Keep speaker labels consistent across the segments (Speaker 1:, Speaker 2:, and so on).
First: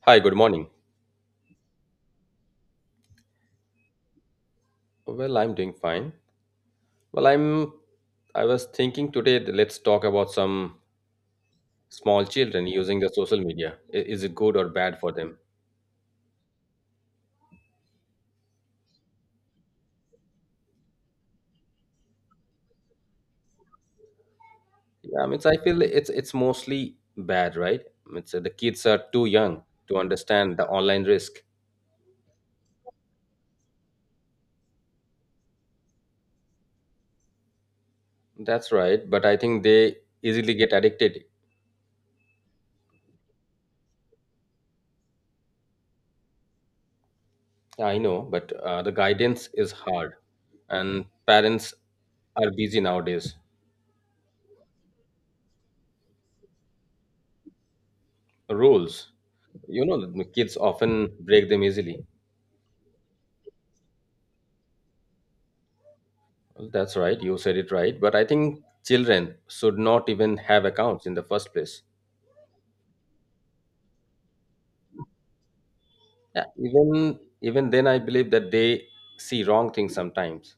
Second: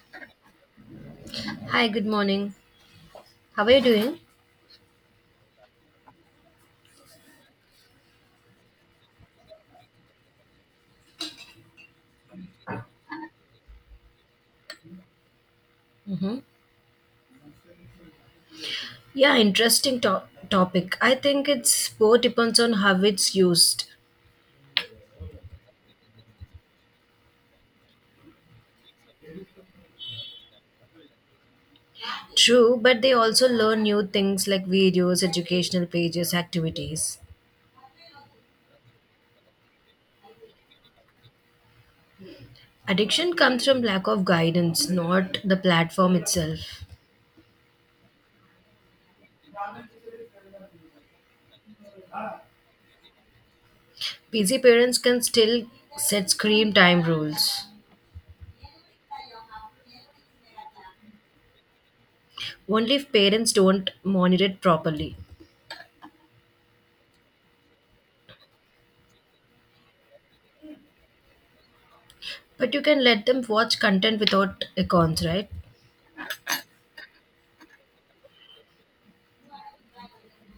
Speaker 1: Hi, good morning.
Speaker 2: Hi, good morning. How are you doing?
Speaker 1: Well, I'm doing fine. Well, I'm I was thinking today that let's talk about some small children using the social media. I- Is it good or bad for them?
Speaker 2: Hmm. Yeah, topic. I think it's both depends on how it's used.
Speaker 1: Yeah, I mean, so I feel it's mostly bad, right? I mean, so the kids are too young to understand the online risk.
Speaker 2: True, but they also learn new things like videos, educational pages, activities.
Speaker 1: That's right, but I think they easily get addicted.
Speaker 2: Addiction comes from lack of guidance, not the platform itself.
Speaker 1: Yeah, I know, but the guidance is hard, and parents are busy nowadays.
Speaker 2: Busy parents can still set screen time rules,
Speaker 1: Rules, you know, the kids often break them easily.
Speaker 2: only if parents don't monitor it properly.
Speaker 1: Well, that's right. You said it right. But I think children should not even have accounts in the first place.
Speaker 2: But you can let them watch content without accounts, right?
Speaker 1: Yeah, even then, I believe that they see wrong things sometimes.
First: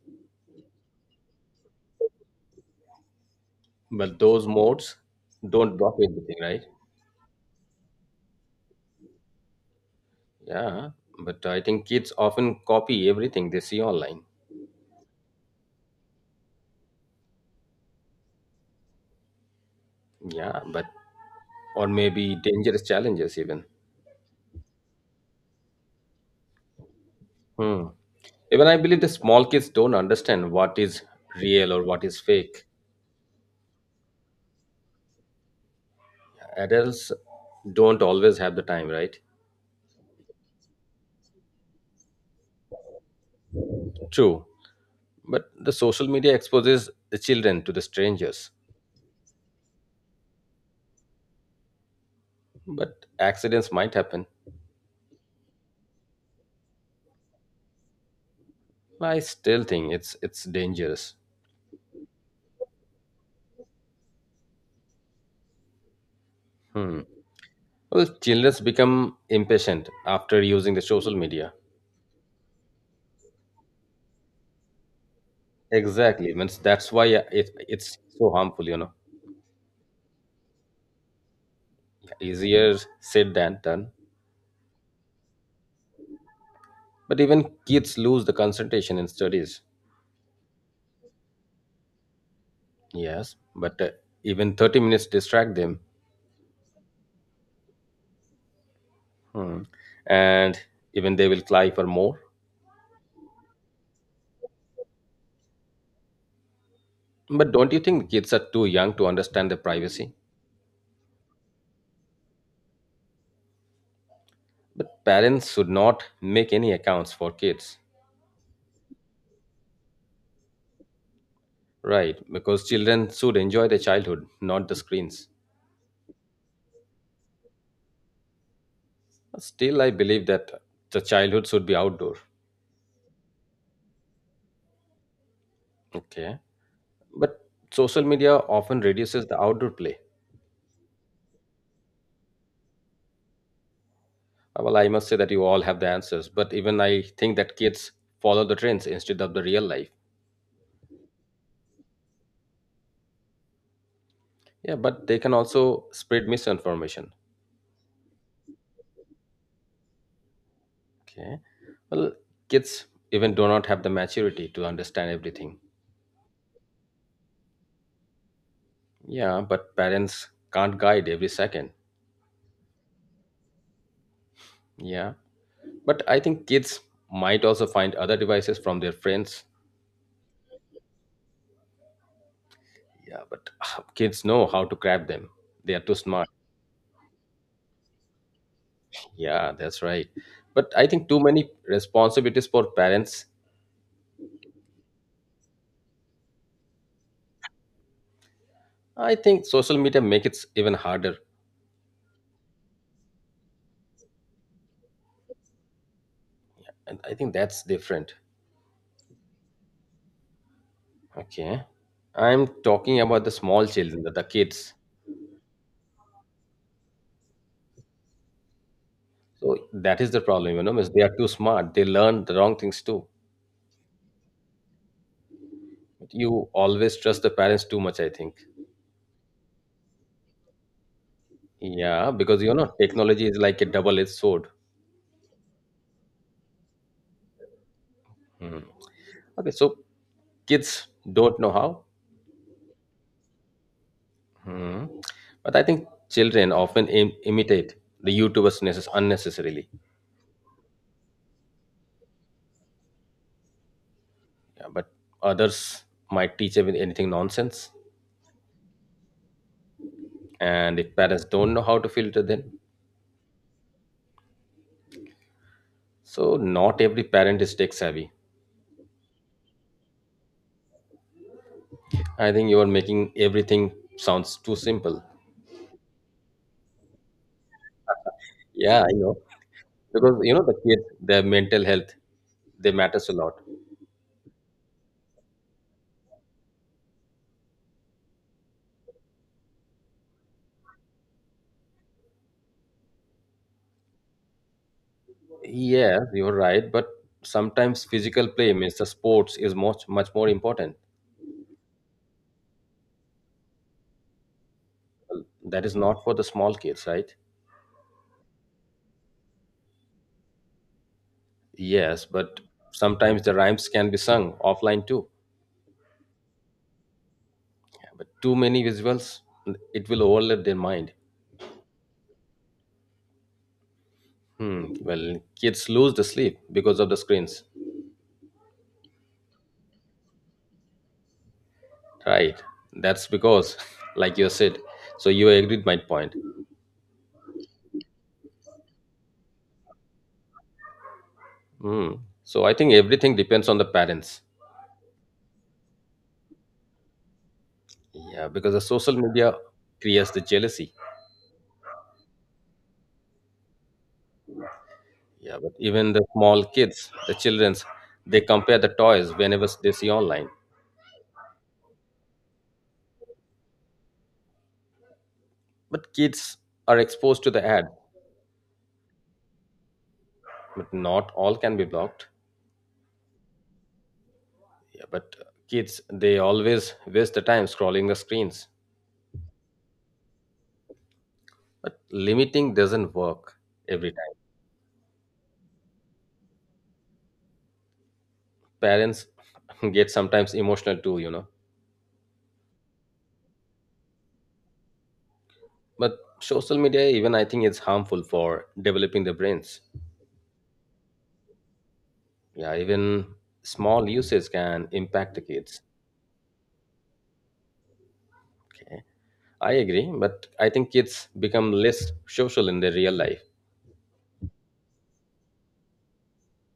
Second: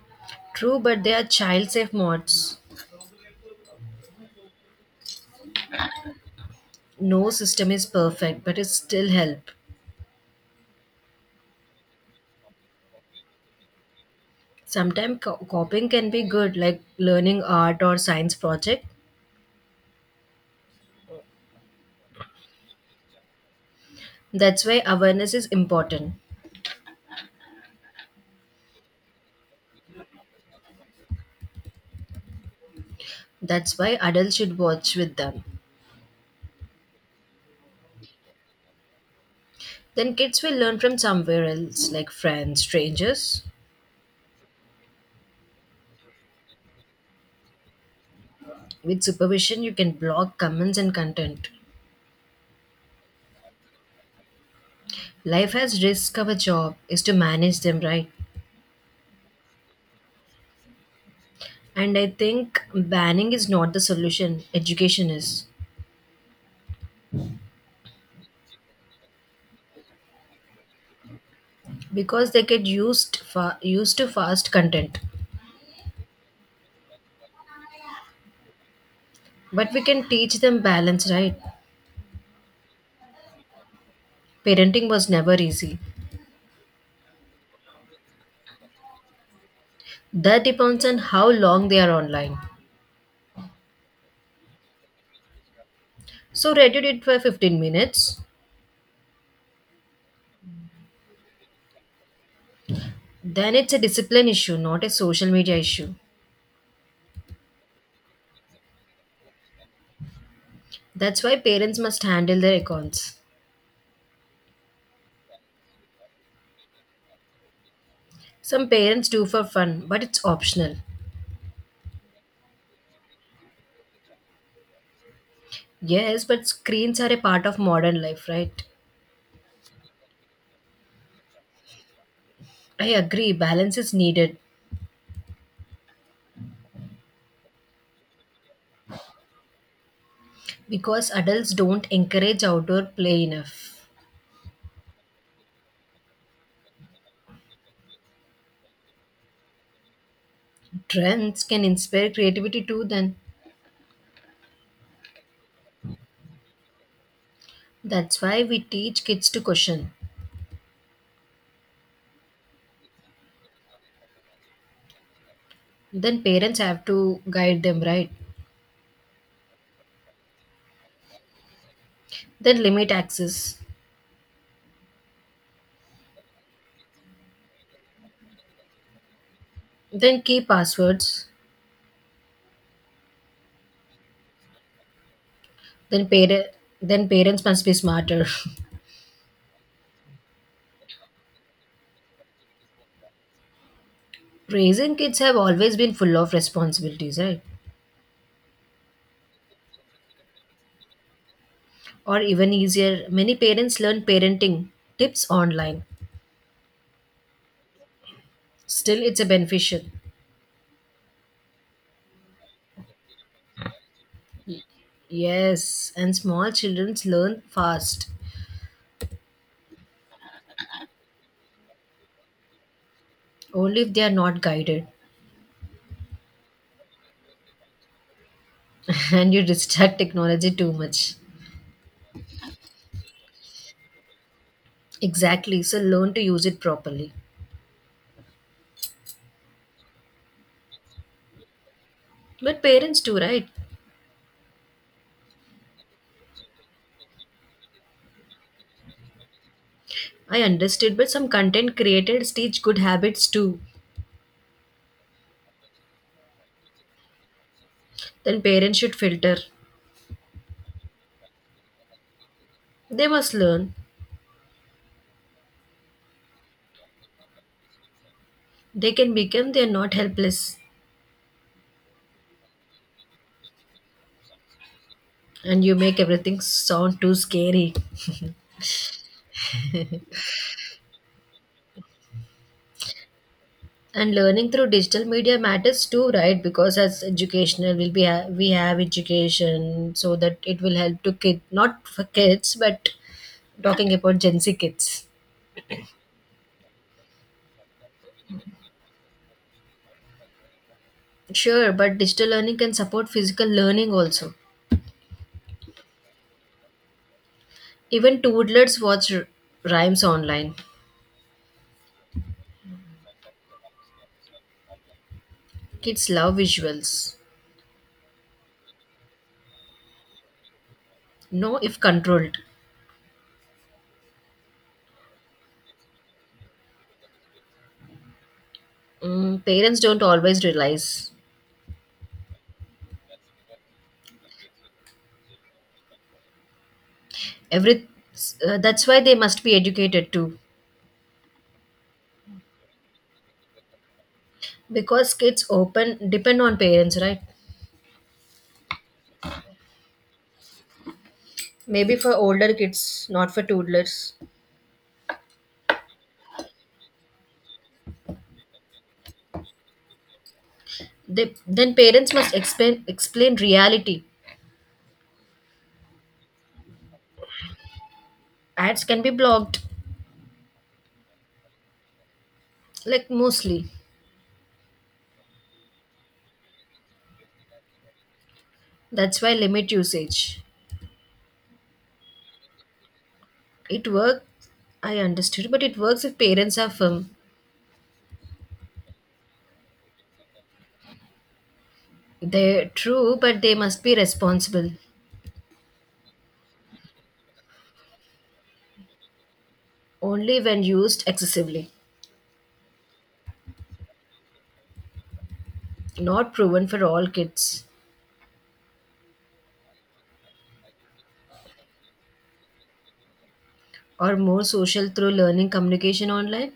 Speaker 2: True, but they are child safe mods.
Speaker 1: But those modes don't block everything, right?
Speaker 2: No system is perfect, but it still help.
Speaker 1: Yeah. But I think kids often copy everything they see online.
Speaker 2: Sometimes copying can be good, like learning art or science project.
Speaker 1: Yeah. But Or maybe dangerous challenges even.
Speaker 2: That's why awareness is important.
Speaker 1: Hmm. Even I believe the small kids don't understand what is real or what is fake.
Speaker 2: That's why adults should watch with them.
Speaker 1: Adults don't always have the time, right?
Speaker 2: Then kids will learn from somewhere else, like friends, strangers.
Speaker 1: True. But the social media exposes the children to the strangers.
Speaker 2: With supervision you can block comments and content.
Speaker 1: But accidents might happen.
Speaker 2: Life has risk, our job is to manage them, right?
Speaker 1: I still think it's dangerous.
Speaker 2: And I think banning is not the solution, education is.
Speaker 1: Hmm. Well, children become impatient after using the social media.
Speaker 2: Because they get used to fast content.
Speaker 1: Exactly. Means that's why it's so harmful.
Speaker 2: But we can teach them balance, right?
Speaker 1: Easier said than done.
Speaker 2: Parenting was never easy.
Speaker 1: But even kids lose the concentration in studies.
Speaker 2: That depends on how long they are online.
Speaker 1: Yes, but even 30 minutes distract them.
Speaker 2: So Reddit it for 15 minutes.
Speaker 1: Hmm. And even they will cry for more.
Speaker 2: Then it's a discipline issue, not a social media issue.
Speaker 1: But don't you think kids are too young to understand their privacy?
Speaker 2: That's why parents must handle their accounts.
Speaker 1: But parents should not make any accounts for kids.
Speaker 2: Some parents do for fun, but it's optional.
Speaker 1: Right, because children should enjoy their childhood, not the screens.
Speaker 2: Yes, but screens are a part of modern life, right?
Speaker 1: Still, I believe that the childhood should be outdoor.
Speaker 2: I agree, balance is needed,
Speaker 1: Okay. But social media often reduces the outdoor play.
Speaker 2: because adults don't encourage outdoor play enough.
Speaker 1: Well, I must say that you all have the answers, but even I think that kids follow the trends instead of the real life.
Speaker 2: Trends can inspire creativity too, then.
Speaker 1: Yeah, but they can also spread misinformation.
Speaker 2: That's why we teach kids to question.
Speaker 1: Okay. Well, kids even do not have the maturity to understand everything.
Speaker 2: Then parents have to guide them, right?
Speaker 1: Yeah, but parents can't guide every second.
Speaker 2: Then limit access.
Speaker 1: Yeah. But I think kids might also find other devices from their friends.
Speaker 2: Then key passwords.
Speaker 1: Yeah, but kids know how to grab them. They are too
Speaker 2: Then
Speaker 1: smart.
Speaker 2: parent then parents must be smarter.
Speaker 1: Yeah, that's right. But I think too many responsibilities for parents.
Speaker 2: Raising kids have always been full of responsibilities, right?
Speaker 1: I think social media make it even harder.
Speaker 2: Or even easier, many parents learn parenting tips online.
Speaker 1: And I think that's different.
Speaker 2: Still it's a beneficial.
Speaker 1: Okay. I'm talking about the small children, the kids.
Speaker 2: Yes, and small children learn fast.
Speaker 1: So that is the problem, you know, is they are too smart. They learn the wrong things too.
Speaker 2: Only if they are not guided.
Speaker 1: You always trust the parents too much, I think.
Speaker 2: And you distract technology too much.
Speaker 1: Yeah, because you know, technology is like a double-edged sword.
Speaker 2: Exactly. So learn to use it properly.
Speaker 1: Hmm. Okay, so kids don't know how.
Speaker 2: But parents too, right?
Speaker 1: Hmm. But I think children often Im- imitate the YouTubers necess- unnecessarily.
Speaker 2: I understood, but some content creators teach good habits too.
Speaker 1: Yeah, but others might teach them anything nonsense.
Speaker 2: Then parents should filter.
Speaker 1: And if parents don't know how to filter them,
Speaker 2: They must learn.
Speaker 1: so not every parent is tech savvy.
Speaker 2: They can become, they are not helpless.
Speaker 1: I think you are making everything sounds too simple.
Speaker 2: And you make everything sound too scary.
Speaker 1: Yeah, I know. Because you know the kids, their mental health, they matters a lot.
Speaker 2: And learning through digital media matters too, right? Because as educational, we have education so that it will help to kid, not for kids, but talking about Gen Z kids.
Speaker 1: Yes, you're right, but sometimes physical play, means the sports, is much much more important.
Speaker 2: Sure, but digital learning can support physical learning also.
Speaker 1: That is not for the small kids, right?
Speaker 2: Even toddlers watch rhymes online.
Speaker 1: Yes, but sometimes the rhymes can be sung offline too.
Speaker 2: Kids love visuals.
Speaker 1: But too many visuals, it will overload their mind.
Speaker 2: No, if controlled.
Speaker 1: Hmm. Well, kids lose the sleep because of the screens.
Speaker 2: Parents don't always realize.
Speaker 1: Right. That's because, like you said, so you agreed my point.
Speaker 2: Every That's why they must be educated too,
Speaker 1: Hmm. So I think everything depends on the parents.
Speaker 2: because kids open depend on parents, right?
Speaker 1: Yeah, because the social media creates the jealousy.
Speaker 2: Maybe for older kids, not for toddlers.
Speaker 1: Yeah, but even the small kids, the childrens, they compare the toys whenever they see online.
Speaker 2: Then parents must explain reality.
Speaker 1: But kids are exposed to the ad,
Speaker 2: Ads can be blocked,
Speaker 1: but not all can be blocked.
Speaker 2: like mostly.
Speaker 1: Yeah, but kids, they always waste the time scrolling the screens.
Speaker 2: That's why limit usage.
Speaker 1: But limiting doesn't work
Speaker 2: It
Speaker 1: every time.
Speaker 2: works. I understood, but it works if parents are firm.
Speaker 1: Parents get sometimes emotional too, you know.
Speaker 2: They True, but they must be responsible
Speaker 1: But social media, even I think it's harmful for developing the brains.
Speaker 2: only when used excessively.
Speaker 1: Yeah, even small usage can impact the kids.
Speaker 2: Not proven for all kids,
Speaker 1: Okay. I agree, but I think kids become less social in their real life.
Speaker 2: or more social through learning communication online,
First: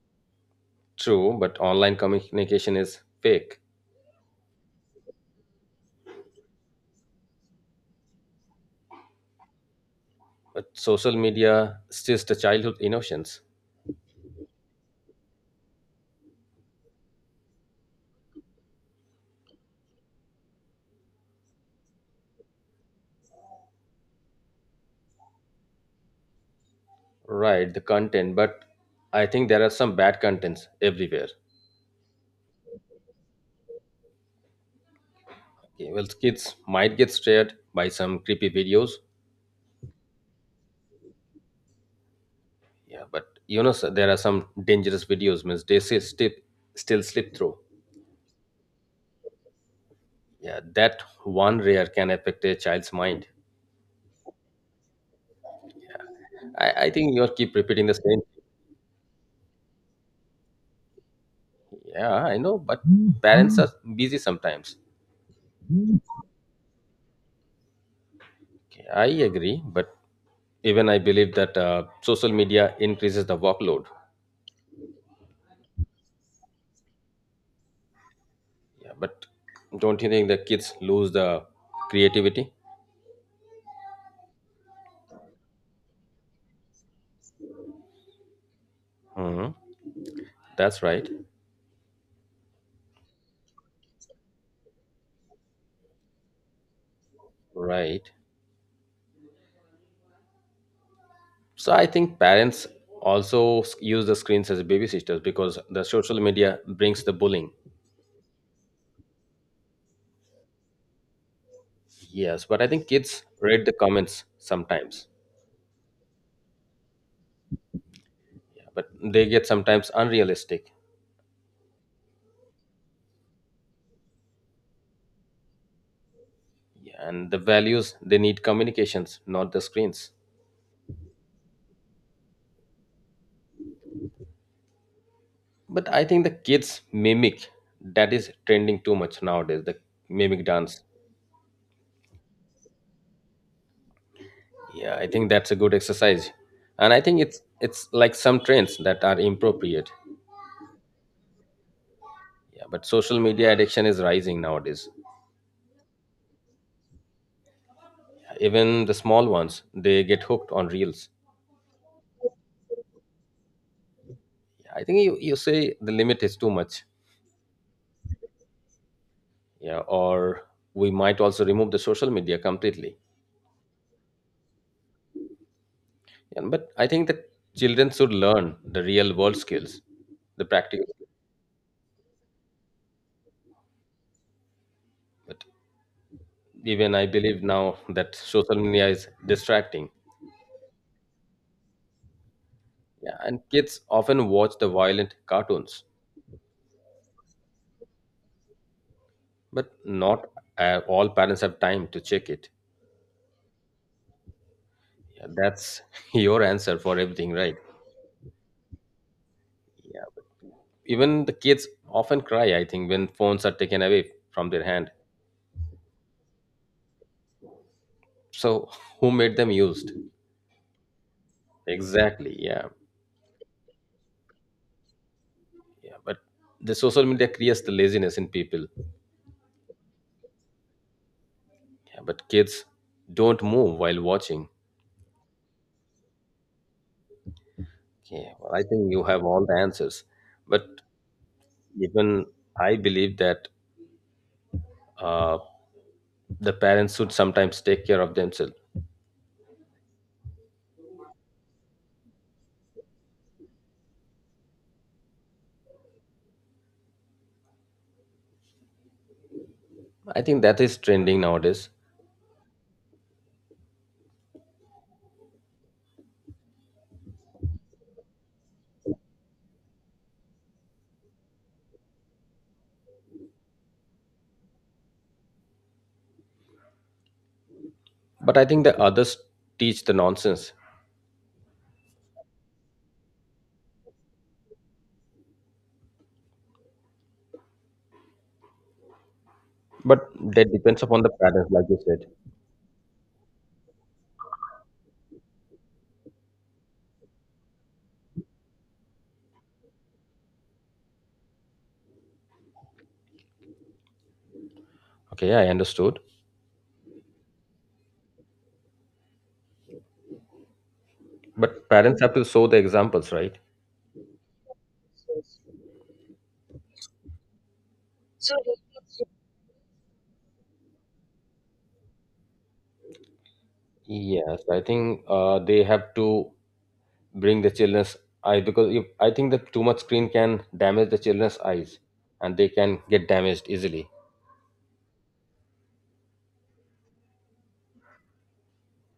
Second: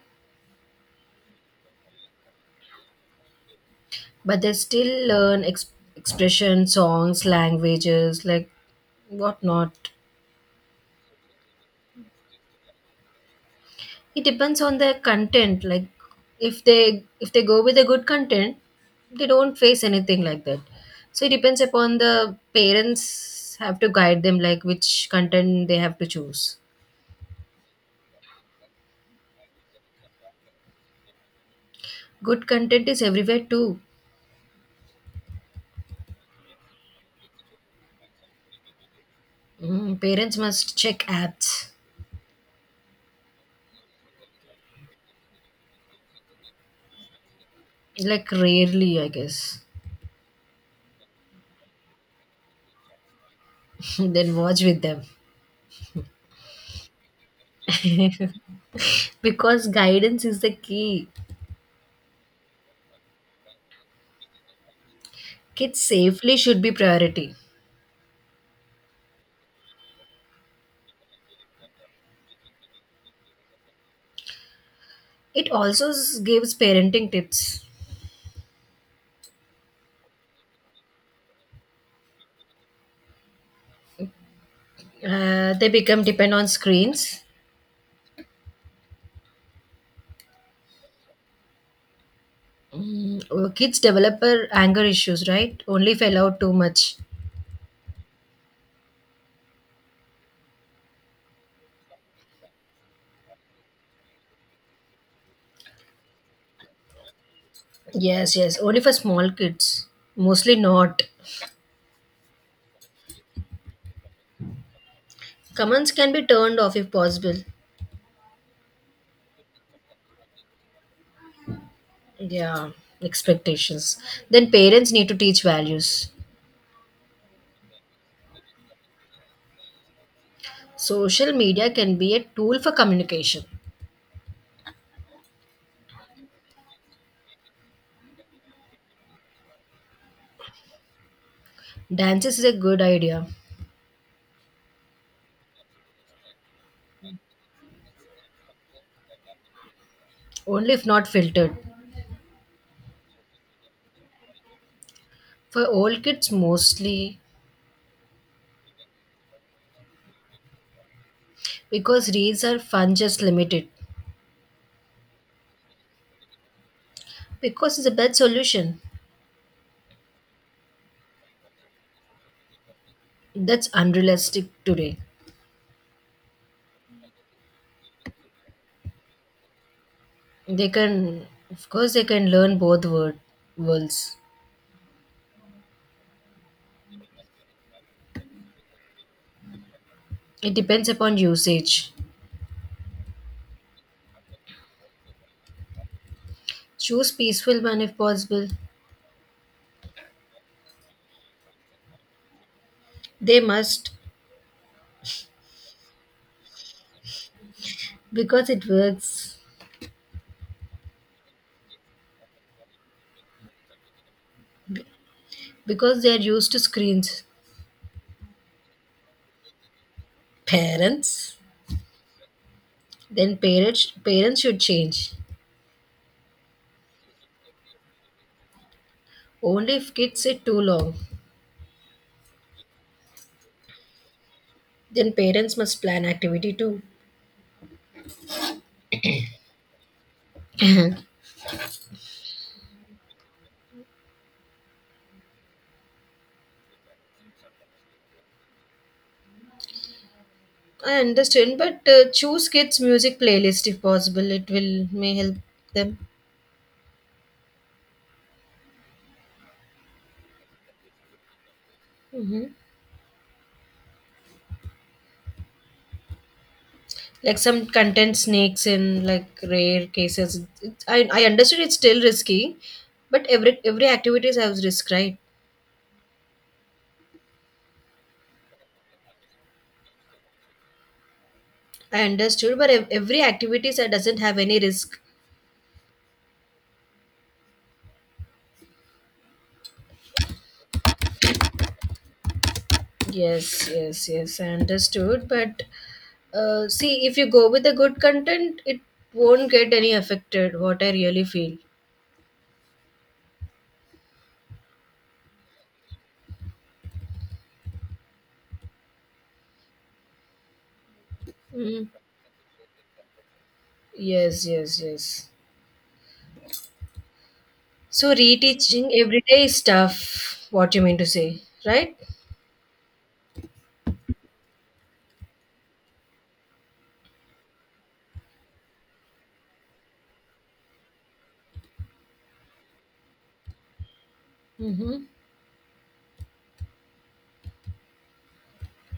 Speaker 1: True, but online communication is fake.
Speaker 2: but they still learn expression, songs, languages, like whatnot.
Speaker 1: But social media steals the childhood innocence.
Speaker 2: It depends on their content. Like if they go with a good content, they don't face anything like that. So it depends upon the parents have to guide them, like which content they have to choose.
Speaker 1: Right, the content, but I think there are some bad contents everywhere.
Speaker 2: Good content is everywhere too.
Speaker 1: Okay, well, kids might get scared by some creepy videos.
Speaker 2: Parents must check apps.
Speaker 1: Yeah, but you know, sir, there are some dangerous videos, means they say slip, still slip through.
Speaker 2: Like rarely, I guess.
Speaker 1: Yeah, that one rare can affect a child's mind.
Speaker 2: Then watch with them.
Speaker 1: I think you keep repeating the same.
Speaker 2: Because guidance is the key.
Speaker 1: Yeah, I know, but parents are busy sometimes.
Speaker 2: Kids
Speaker 1: Okay,
Speaker 2: safely should be priority.
Speaker 1: I agree, but even I believe that social media increases the workload.
Speaker 2: It also gives parenting tips.
Speaker 1: Yeah, but don't you think the kids lose the creativity?
Speaker 2: They become depend on screens.
Speaker 1: Hmm. That's right.
Speaker 2: Oh, kids develop anger issues, right? Only if allowed too much.
Speaker 1: Right. So I think parents also s- use the screens as babysitters because the social media brings the bullying.
Speaker 2: Yes, yes. Only for small kids. Mostly not.
Speaker 1: Yes, but I think kids read the comments sometimes,
Speaker 2: Commands can be turned off if possible.
Speaker 1: but they get sometimes unrealistic.
Speaker 2: Yeah, expectations. Then parents need to teach values.
Speaker 1: Yeah, and the values they need communications, not the screens.
Speaker 2: Social media can be a tool for communication.
Speaker 1: But I think the kids mimic that is trending too much nowadays. The mimic dance.
Speaker 2: Dances is a good idea,
Speaker 1: Yeah, I think that's a good exercise, and I think it's like some trends that are inappropriate.
Speaker 2: only if not filtered.
Speaker 1: Yeah, but social media addiction is rising nowadays.
Speaker 2: For old kids mostly,
Speaker 1: Even the small ones they get hooked on reels.
Speaker 2: because reels are fun, just limited.
Speaker 1: Yeah, I think you say the limit is too much.
Speaker 2: Because it's a bad solution.
Speaker 1: Yeah, or we might also remove the social media completely.
Speaker 2: That's unrealistic today.
Speaker 1: Yeah, but I think that children should learn the real world skills, the
Speaker 2: They
Speaker 1: practical.
Speaker 2: can, of course, they can learn worlds.
Speaker 1: But even I believe now that social media is distracting.
Speaker 2: It depends upon usage.
Speaker 1: Yeah, and kids often watch the violent cartoons,
Speaker 2: Choose peaceful one if possible.
Speaker 1: but not all parents have time to check it.
Speaker 2: They must,
Speaker 1: Yeah, that's your answer for everything, right?
Speaker 2: because it works,
Speaker 1: Yeah, but even the kids often cry. I think when phones are taken away from their hand.
Speaker 2: because they are used to screens.
Speaker 1: So who made them used?
Speaker 2: Parents?
Speaker 1: Exactly. Yeah,
Speaker 2: Then parents should change.
Speaker 1: yeah. But the social media creates the laziness in people.
Speaker 2: Only if kids sit too long,
Speaker 1: Yeah, but kids don't move while watching.
Speaker 2: then parents must plan activity too.
Speaker 1: Yeah, well, I think you have all the answers. But
Speaker 2: I
Speaker 1: even I believe that uh, the parents should sometimes take care of themselves.
Speaker 2: understand, but choose kids' music playlist if possible. It will may help them.
Speaker 1: I think that is trending nowadays.
Speaker 2: Hmm. Like some content sneaks in, like rare cases. I understood it's still risky, but every activities has risk, right?
Speaker 1: But I think the others teach the nonsense.
Speaker 2: I understood, but every activities that doesn't have any risk.
Speaker 1: But that depends upon the parents, like you said.
Speaker 2: Yes, yes, yes, I understood. But see, if you go with the good content, it won't get any affected, what I really feel.
Speaker 1: Okay, I understood. But
Speaker 2: Mm.
Speaker 1: parents have to show the examples, right?
Speaker 2: Yes, yes, yes. So,
Speaker 1: So
Speaker 2: reteaching every day is tough, what you mean to say, right?
Speaker 1: yes, I think they have to bring the children's eye because if, I think that too much screen can damage the children's eyes and they can get damaged easily.
Speaker 2: Mm-hmm.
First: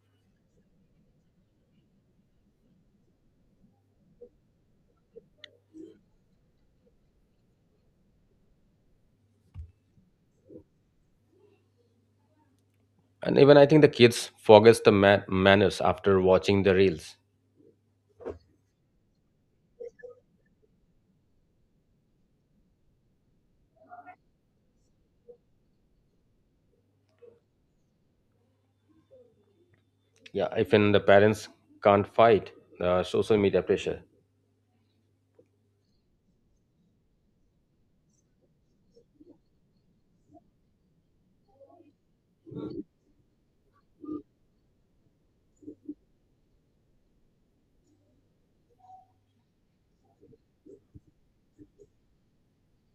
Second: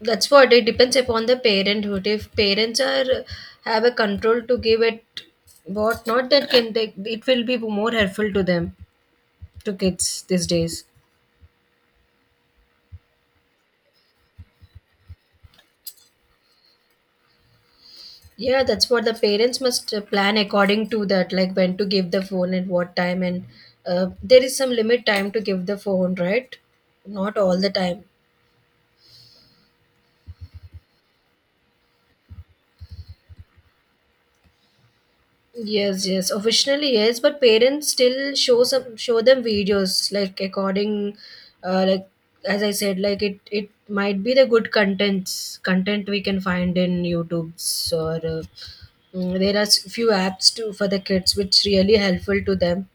Speaker 2: That's what it depends upon the parenthood. If parents are have a control to give it what not, that can they, it will be more helpful to them, to kids these days.
Speaker 1: And even I think the kids forgets the ma- manners after watching the reels.
Speaker 2: Yeah, that's what the parents must plan according to that, like when to give the phone and what time, and there is some limit time to give the phone, right? Not all the time.
Speaker 1: Yeah, even the parents can't fight the social media pressure.
Speaker 2: Yes, yes, officially yes, but parents still show them videos like according, like as I said, like it might be the good content we can find in YouTube's or there are few apps too for the kids which really helpful to them.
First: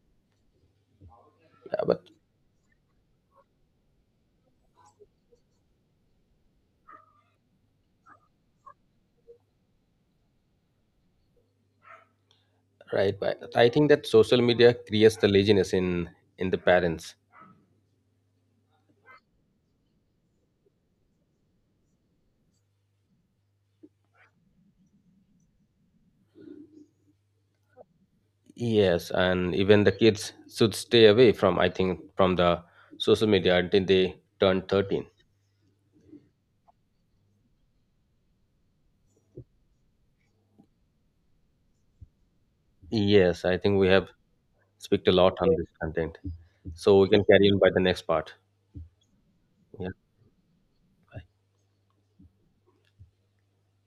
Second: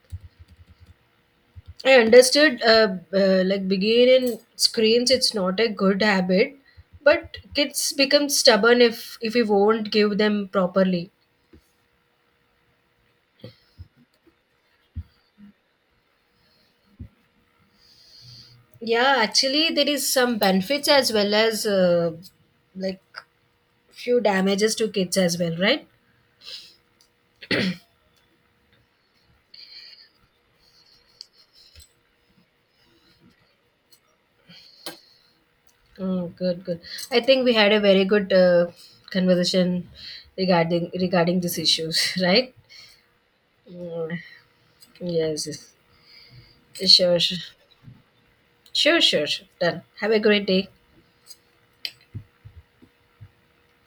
Speaker 1: Yeah,
Speaker 2: I
Speaker 1: but
Speaker 2: understood. Like being in screens, it's not a good habit, but kids become stubborn if we won't give them properly.
Speaker 1: right, but I think that social media creates the laziness in the parents.
Speaker 2: Yeah, actually, there is some benefits as well as like few damages to kids as well, right?
Speaker 1: Yes, and even the kids should stay away from I think from the social media until they turn 13.
Speaker 2: Oh, good, good. I think we had a very good conversation regarding these issues, right?
Speaker 1: Yes, I think we have
Speaker 2: Mm,
Speaker 1: speak a lot on
Speaker 2: yes,
Speaker 1: this
Speaker 2: yes.
Speaker 1: content. So we
Speaker 2: Sure,
Speaker 1: can
Speaker 2: sure,
Speaker 1: carry on by the next part.
Speaker 2: sure, sure, sure. Done.
Speaker 1: Yeah.
Speaker 2: Have a great day.